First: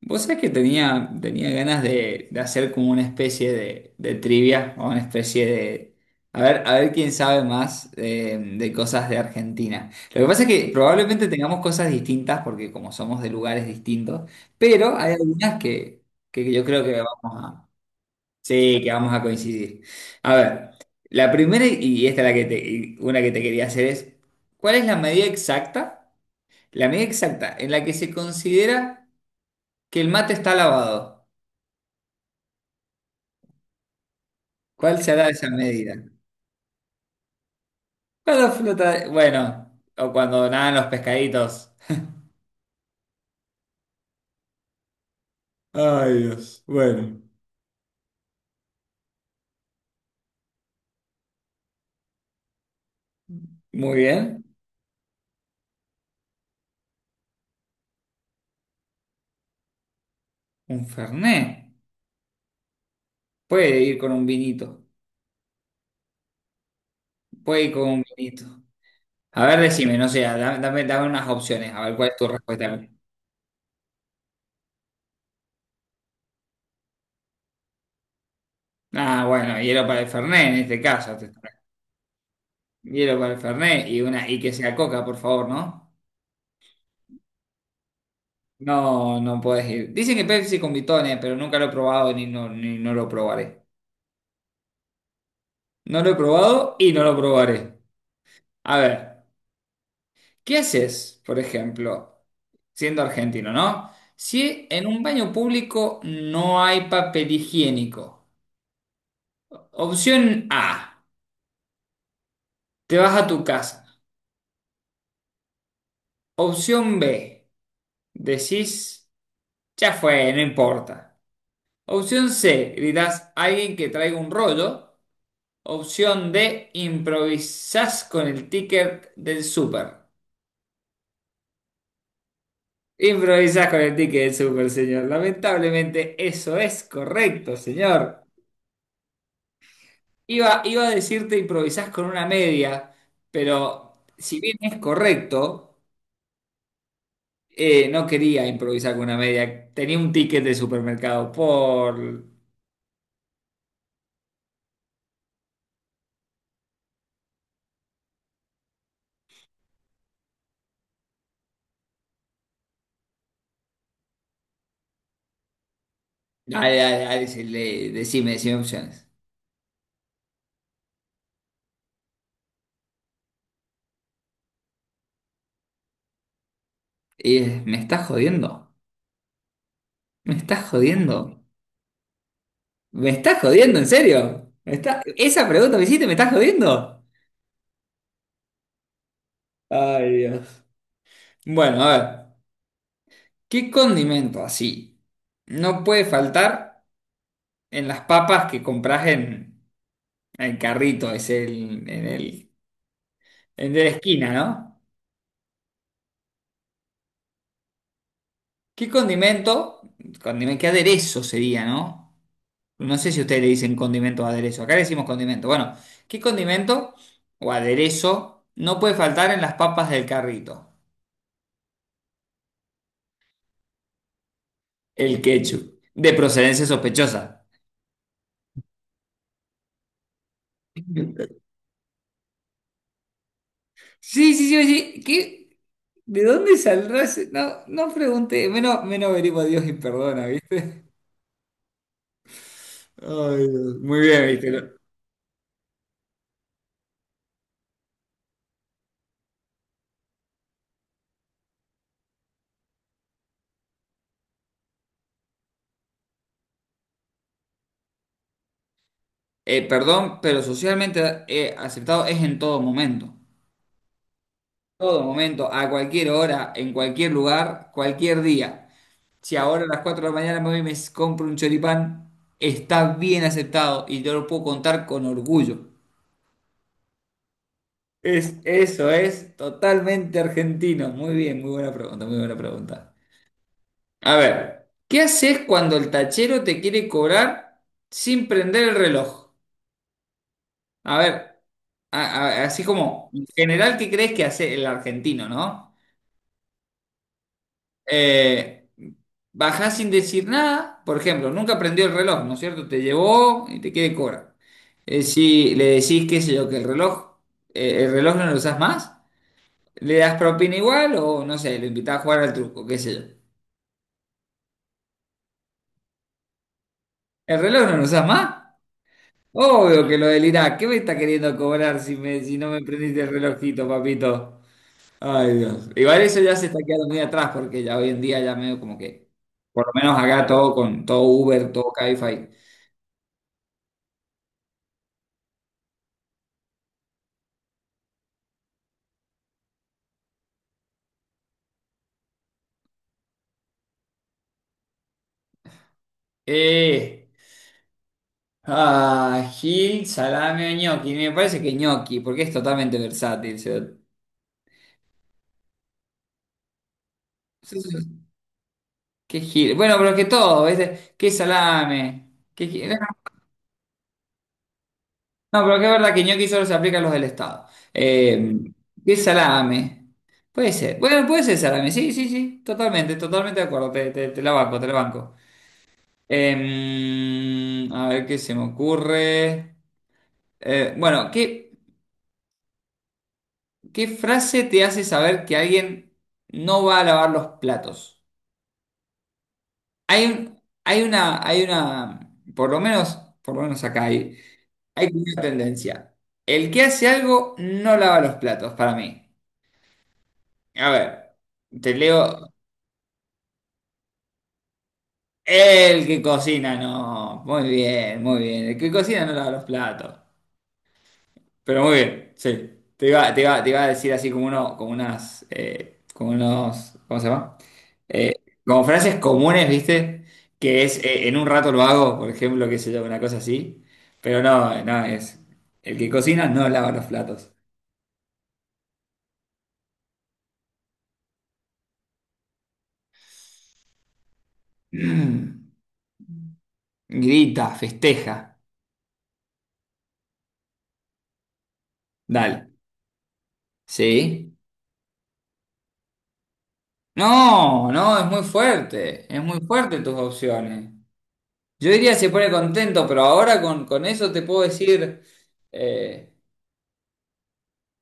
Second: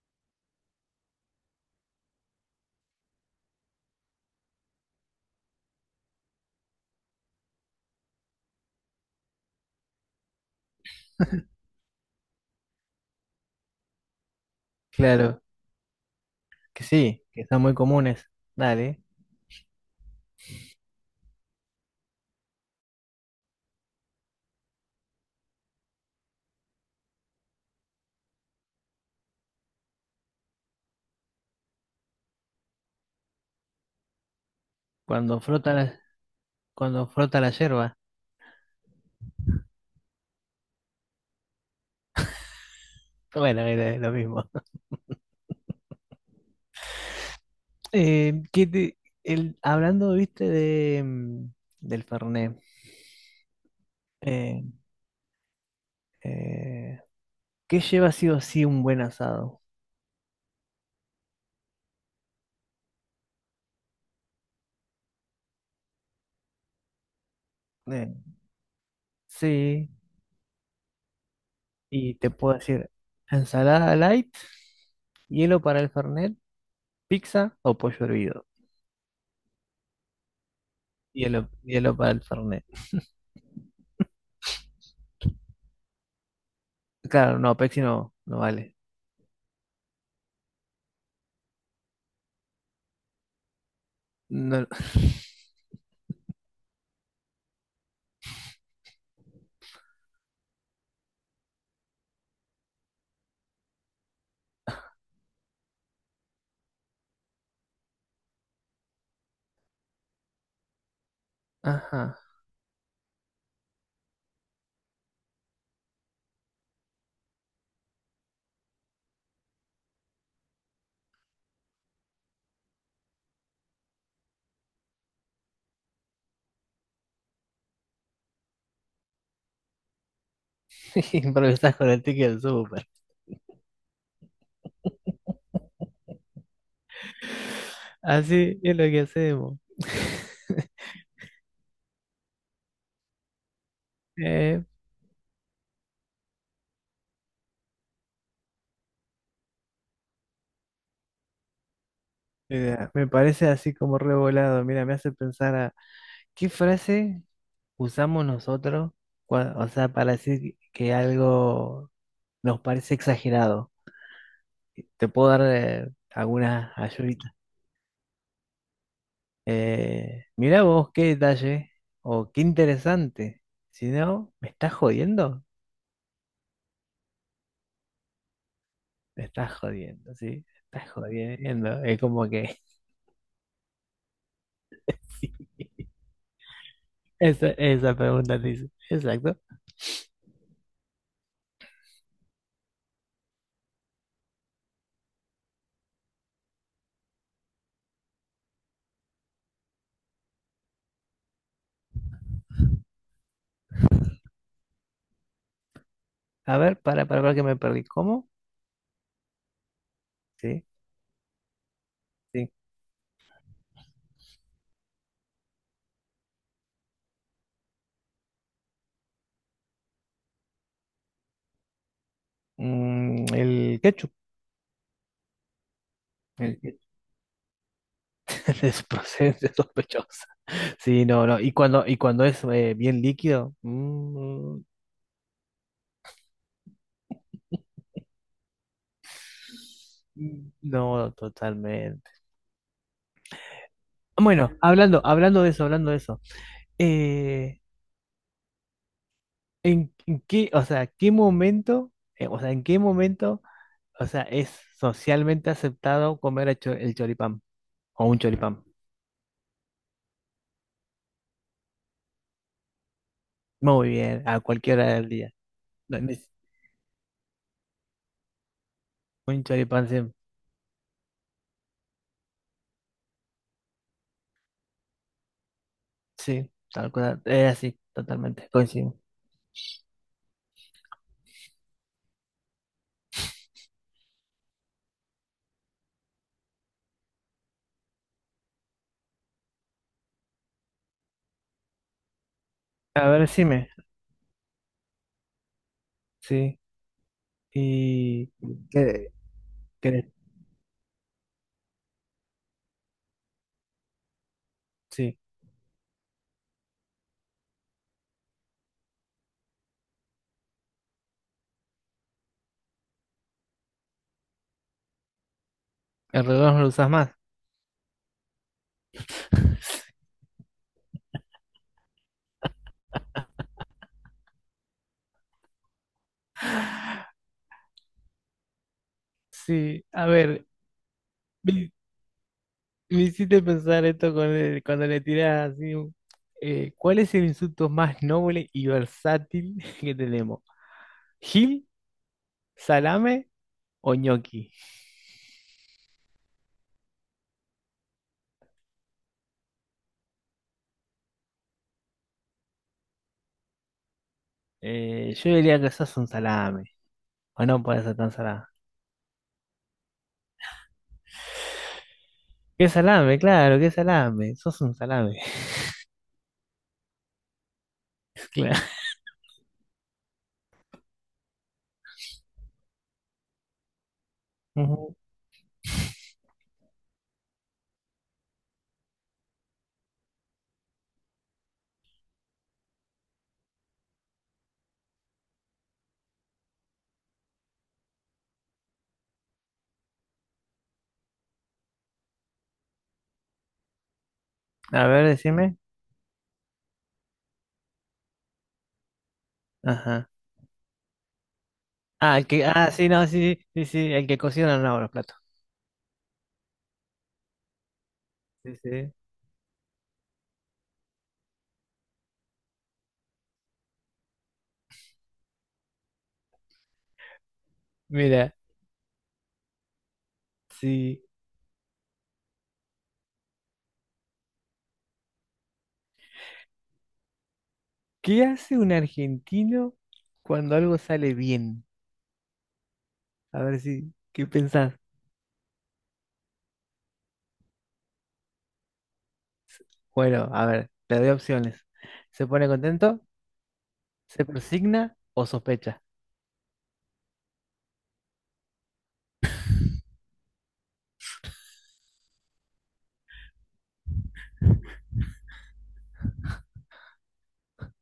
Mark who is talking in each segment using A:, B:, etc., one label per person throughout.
A: Vos sabés que tenía ganas de hacer como una especie de trivia o una especie de... a ver quién sabe más de cosas de Argentina. Lo que pasa es que probablemente tengamos cosas distintas porque como somos de lugares distintos, pero hay
B: Claro,
A: algunas que yo creo
B: que
A: que vamos
B: sí, que son
A: a...
B: muy comunes.
A: Sí, que
B: Dale,
A: vamos a coincidir. A ver, la primera y esta es la que te, y una que te quería hacer es, ¿cuál es la medida exacta? La medida exacta en la que se considera que el mate está lavado. ¿Cuál será
B: cuando
A: esa
B: frota
A: medida?
B: cuando frota la yerba.
A: Cuando flota, bueno, o cuando nadan los pescaditos.
B: Bueno, era lo mismo.
A: Ay, Dios. Bueno.
B: Eh, ¿qué te- hablando, viste, del Fernet,
A: Muy bien.
B: eh, eh, ¿qué lleva sí o sí un buen asado?
A: Un fernet. Puede ir con un vinito. Puede ir con un
B: Eh,
A: vinito. A ver,
B: sí,
A: decime, no sé, dame, dame unas opciones. A ver, ¿cuál
B: y
A: es tu
B: te puedo
A: respuesta?
B: decir, ensalada light, hielo para el Fernet, pizza o pollo hervido.
A: Ah, bueno, hielo para el fernet en este caso. Te-
B: Hielo para el Fernet.
A: Hielo para el fernet y una y que sea coca, por favor, ¿no?
B: Claro, no, Pepsi no, no vale.
A: No, no puedes ir. Dicen que Pepsi con bitones, pero nunca lo he probado ni no, ni no lo probaré.
B: No,
A: No lo he probado y no lo probaré. A ver, ¿qué haces, por ejemplo, siendo argentino, ¿no? Si en un baño público no hay papel higiénico. Opción A,
B: ajá.
A: te vas a tu casa. Opción B, decís, ya fue, no importa. Opción C, gritás a alguien que traiga un rollo. Opción D, improvisás con el ticket del súper.
B: Improvisas con el ticket del súper.
A: Improvisás con el ticket del súper, señor. Lamentablemente eso es correcto, señor.
B: Así es lo que hacemos.
A: Iba a decirte improvisás con una media, pero si bien
B: Eh,
A: es correcto, no quería improvisar con una media. Tenía un ticket de supermercado por...
B: mira, me parece así como revolado. Mira, me hace pensar a qué frase usamos nosotros, o sea, para decir que algo nos parece exagerado. Te puedo dar algunas
A: Dale, dale, dale,
B: ayuditas.
A: decirle, decime, decime opciones.
B: Mirá vos qué detalle o qué interesante. Si no, ¿me estás jodiendo?
A: Me estás jodiendo,
B: Me estás jodiendo, sí,
A: me estás
B: me estás
A: jodiendo,
B: jodiendo. Es como que.
A: me estás jodiendo, en serio. ¿Me está- Esa pregunta que hiciste, ¿me estás jodiendo?
B: Esa pregunta dice. Exacto.
A: Ay, Dios. Bueno, a ver, ¿qué condimento así no puede faltar en las papas que compras en? El carrito es el, en el, el de la esquina, ¿no?
B: A ver, para que me perdí. ¿Cómo?
A: ¿Qué condimento? Condimento,
B: Sí,
A: ¿qué aderezo sería, no?
B: sí.
A: No sé si ustedes le dicen condimento o aderezo. Acá le decimos condimento. Bueno, ¿qué condimento o aderezo no puede faltar en las papas del carrito?
B: Mm, el ketchup.
A: El ketchup. De
B: El
A: procedencia
B: ketchup
A: sospechosa.
B: es procedencia sospechosa. Sí, no, no. Y y cuando es bien líquido,
A: Sí, sí, sí, sí. ¿Qué? ¿De dónde saldrá ese? No, no pregunté. Menos, menos venimos a Dios y perdona, ¿viste?
B: no, totalmente.
A: Ay, Dios. Muy bien,
B: Bueno,
A: ¿viste?
B: hablando de eso, hablando de eso. eh, en qué, o sea, qué momento, o sea, en qué momento, o sea, es socialmente aceptado comer el choripán o un choripán?
A: Perdón, pero socialmente aceptado es en todo momento.
B: Muy bien, a cualquier hora
A: Todo
B: del día.
A: momento, a cualquier
B: Donde-
A: hora, en cualquier lugar, cualquier día. Si
B: Un
A: ahora a las
B: choripán, sí,
A: 4 de la mañana me voy y me compro un choripán, está bien aceptado y yo lo puedo contar con orgullo.
B: sí, tal cual. Es así,
A: Es,
B: totalmente,
A: eso
B: coincido.
A: es totalmente argentino. Muy bien, muy buena pregunta, muy buena pregunta. A ver, ¿qué haces cuando el tachero te quiere cobrar sin prender el reloj? A ver, así
B: A
A: como,
B: ver,
A: en
B: decime,
A: general, ¿qué crees que hace el argentino, no?
B: sí. ¿Y
A: Eh,
B: qué,
A: Bajás sin
B: qué-
A: decir nada, por ejemplo, nunca prendió el reloj, ¿no es cierto? Te llevó y te quiere cobrar.
B: sí,
A: Si le decís, qué sé yo, que el reloj no lo usás más, le das propina igual o, no sé, lo invitás a jugar al truco, qué sé yo.
B: el reloj no lo usas más.
A: ¿El reloj no lo usás más? Obvio que lo delirás. ¿Qué me está queriendo cobrar si, me, si no me prendiste el relojito, papito? Ay, Dios. Igual eso ya se está quedando muy atrás porque ya hoy en día ya medio como que, por lo
B: Sí,
A: menos
B: a
A: acá
B: ver,
A: todo con todo Uber, todo
B: me,
A: Cabify.
B: me hiciste pensar esto con cuando le tirás así. ¿Cuál es el insulto más noble y versátil que tenemos? ¿Gil, salame o ñoqui?
A: Eh, Gil, salame o ñoqui. Me parece que ñoqui, porque es totalmente versátil. O sea,
B: Yo diría que sos un salame. O
A: sí,
B: no puede ser
A: sí,
B: tan salame.
A: ¿qué Gil? Bueno, pero que todo, ¿viste? ¿Qué salame? ¿Qué Gil?
B: Qué
A: Bueno,
B: salame, claro, qué salame. Sos un salame,
A: no, pero que es verdad que ñoqui solo se aplica a los del Estado. Eh,
B: claro.
A: ¿Qué salame? Puede ser. Bueno, puede ser salame. Sí, sí, sí. Totalmente, totalmente de acuerdo. Te la banco, te la
B: Ujú.
A: banco. A ver qué se me ocurre. Bueno, ¿qué frase te hace saber que alguien no va a lavar los platos? Hay una, hay una, por lo menos acá hay,
B: A
A: hay como
B: ver,
A: una
B: decime.
A: tendencia. El que hace algo no lava los platos, para mí.
B: Ajá.
A: A ver, te
B: Ah,
A: leo.
B: sí, no, sí, sí, el que cocina no lava los platos.
A: El que cocina, no. Muy bien, muy bien. El
B: Sí,
A: que
B: sí.
A: cocina no lava los platos. Pero muy bien, sí. Te iba a decir así como uno, como unas, como unos, ¿cómo se llama? Eh,
B: Mira,
A: Como frases comunes, ¿viste? Que es
B: sí.
A: en un rato lo hago, por ejemplo, qué sé yo, una cosa así. Pero no, no, es el que cocina no lava los platos.
B: ¿Qué hace un argentino cuando algo sale bien? A ver si, ¿qué pensás?
A: Mm, grita, festeja.
B: Bueno, a ver, te doy opciones. ¿Se
A: Dale.
B: pone contento? ¿Se
A: ¿Sí?
B: persigna o sospecha?
A: No, no, es muy fuerte. Es muy fuerte tus opciones. Yo diría se pone contento, pero ahora con eso te puedo decir. eh,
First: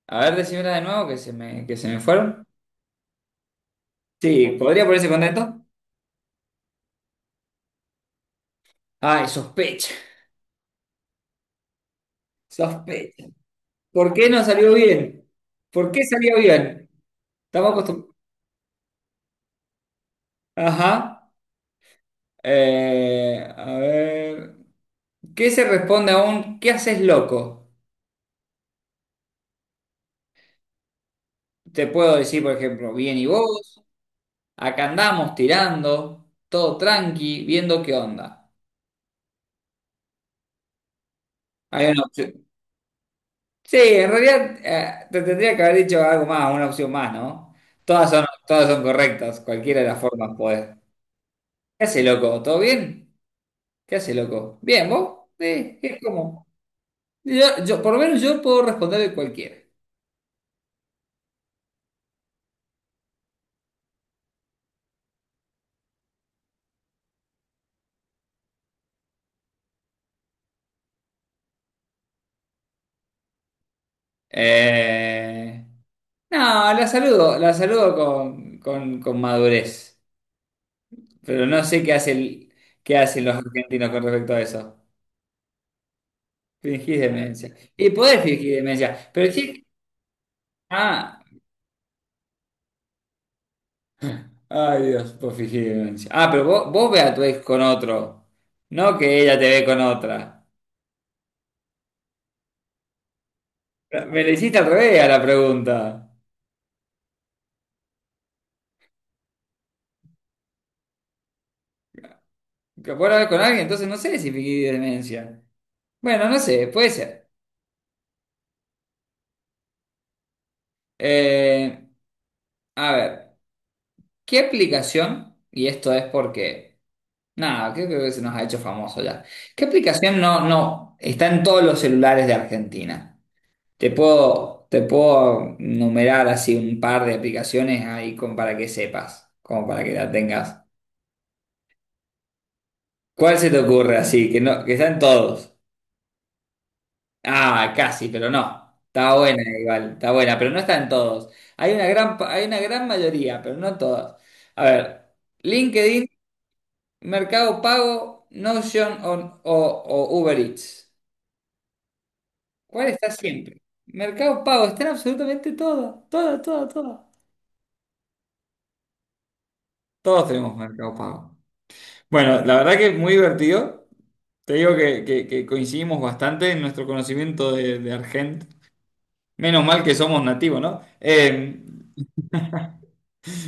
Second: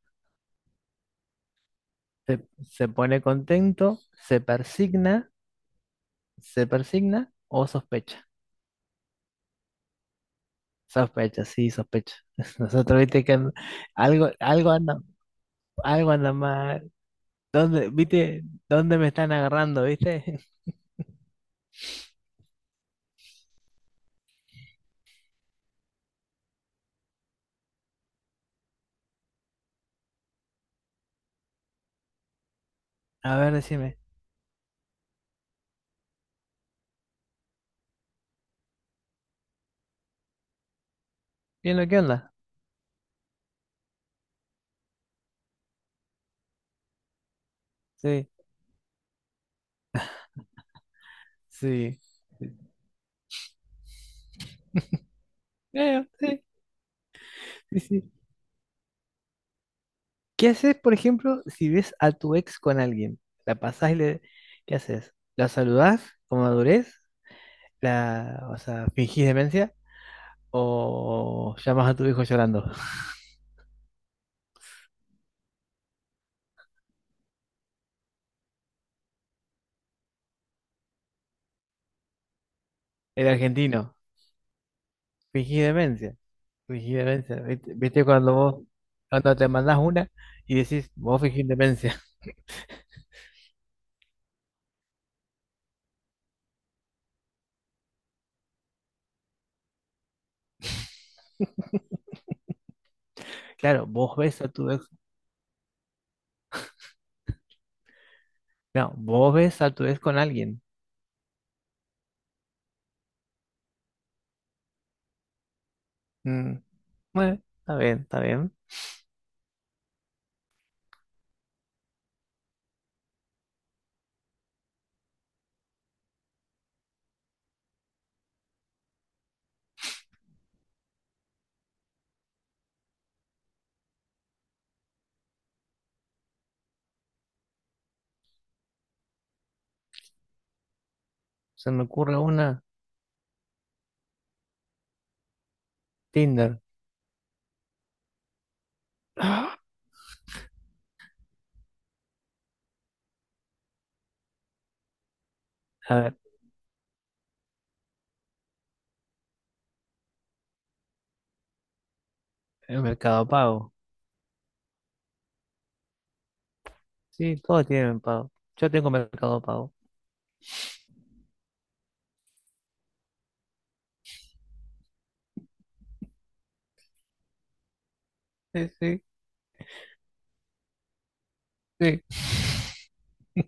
A: A ver, decímela de nuevo que se me fueron.
B: Se pone contento,
A: Sí, ¿podría ponerse contento?
B: se persigna o sospecha.
A: Ay, sospecha,
B: Sospecho, sí, sospecho. Nosotros, viste
A: sospecha.
B: que
A: ¿Por qué
B: algo,
A: no salió bien? ¿Por qué
B: algo anda
A: salió bien?
B: mal.
A: Estamos
B: ¿Dónde,
A: acostumbrados.
B: viste? ¿Dónde me están agarrando, viste?
A: Ajá. A ver. ¿Qué se responde a un ¿qué haces loco? Te puedo decir, por ejemplo, bien y
B: A ver,
A: vos,
B: decime.
A: acá andamos tirando, todo tranqui, viendo qué onda.
B: ¿Bien lo
A: Hay
B: que
A: una
B: onda?
A: opción- Sí, en realidad te tendría que haber dicho algo más, una opción más, ¿no?
B: Sí,
A: Todas son correctas, cualquiera de las formas puede. ¿Qué
B: sí.
A: hace, loco? ¿Todo bien? ¿Qué hace, loco? ¿Bien, vos? Sí,
B: Creo, sí,
A: ¿cómo? Yo,
B: sí,
A: por lo
B: sí.
A: menos yo puedo responder de cualquiera.
B: ¿Qué haces, por ejemplo, si ves a tu ex con alguien? ¿La pasás y le... ¿Qué haces? ¿La saludás con madurez? O sea, ¿fingís demencia? ¿O llamas a tu hijo llorando?
A: Eh, no, la saludo con, con madurez, pero no sé qué hace qué hacen
B: El
A: los argentinos
B: argentino,
A: con respecto a eso.
B: fingís demencia. Fingir
A: Fingís
B: demencia.
A: demencia.
B: ¿Viste?
A: Y
B: ¿Viste
A: podés
B: cuando
A: fingir
B: vos,
A: demencia, pero
B: cuando te
A: sí...
B: mandas una y decís,
A: Ah.
B: vos fingís demencia?
A: Ay, Dios, por fingir. Ah, pero vos, vos ve a tu ex con otro, no que ella te ve con otra.
B: Claro, vos
A: Me le
B: ves a
A: hiciste al
B: tu ex.
A: revés a la pregunta.
B: No, vos ves a tu ex con alguien.
A: ¿Que puedo hablar con alguien? Entonces no sé si fingí demencia. Bueno, no
B: Mm,
A: sé, puede ser.
B: Bueno, está bien, está bien.
A: Eh, a ver, ¿qué aplicación? Y esto es porque, nada, creo que se nos ha hecho famoso ya. ¿Qué aplicación no, no está en todos los celulares de Argentina? Te puedo numerar así un par de aplicaciones ahí como para que sepas, como para que la tengas.
B: Se me ocurre una,
A: ¿Cuál se te ocurre así? Que no, que están todos.
B: Tinder.
A: Ah, casi, pero no. Está buena
B: A
A: igual, está buena, pero no están todos. Hay una gran, hay una gran mayoría, pero no en todas. A ver, LinkedIn,
B: ver,
A: Mercado Pago, Notion o, o Uber Eats.
B: el
A: ¿Cuál está
B: Mercado
A: siempre?
B: Pago.
A: Mercado Pago, están absolutamente todas, todas, todas, todas.
B: Sí, todos tienen pago. Yo tengo Mercado Pago.
A: Todos tenemos Mercado Pago. Bueno, la verdad que muy divertido. Te digo que, que coincidimos bastante en nuestro conocimiento de Argent.
B: Sí, sí,
A: Menos mal que somos nativos, ¿no?
B: sí.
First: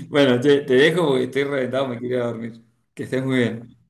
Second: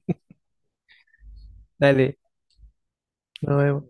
A: Bueno, te dejo porque estoy reventado, me quiero
B: Dale,
A: ir a dormir. Que estés muy
B: nos
A: bien.
B: vemos.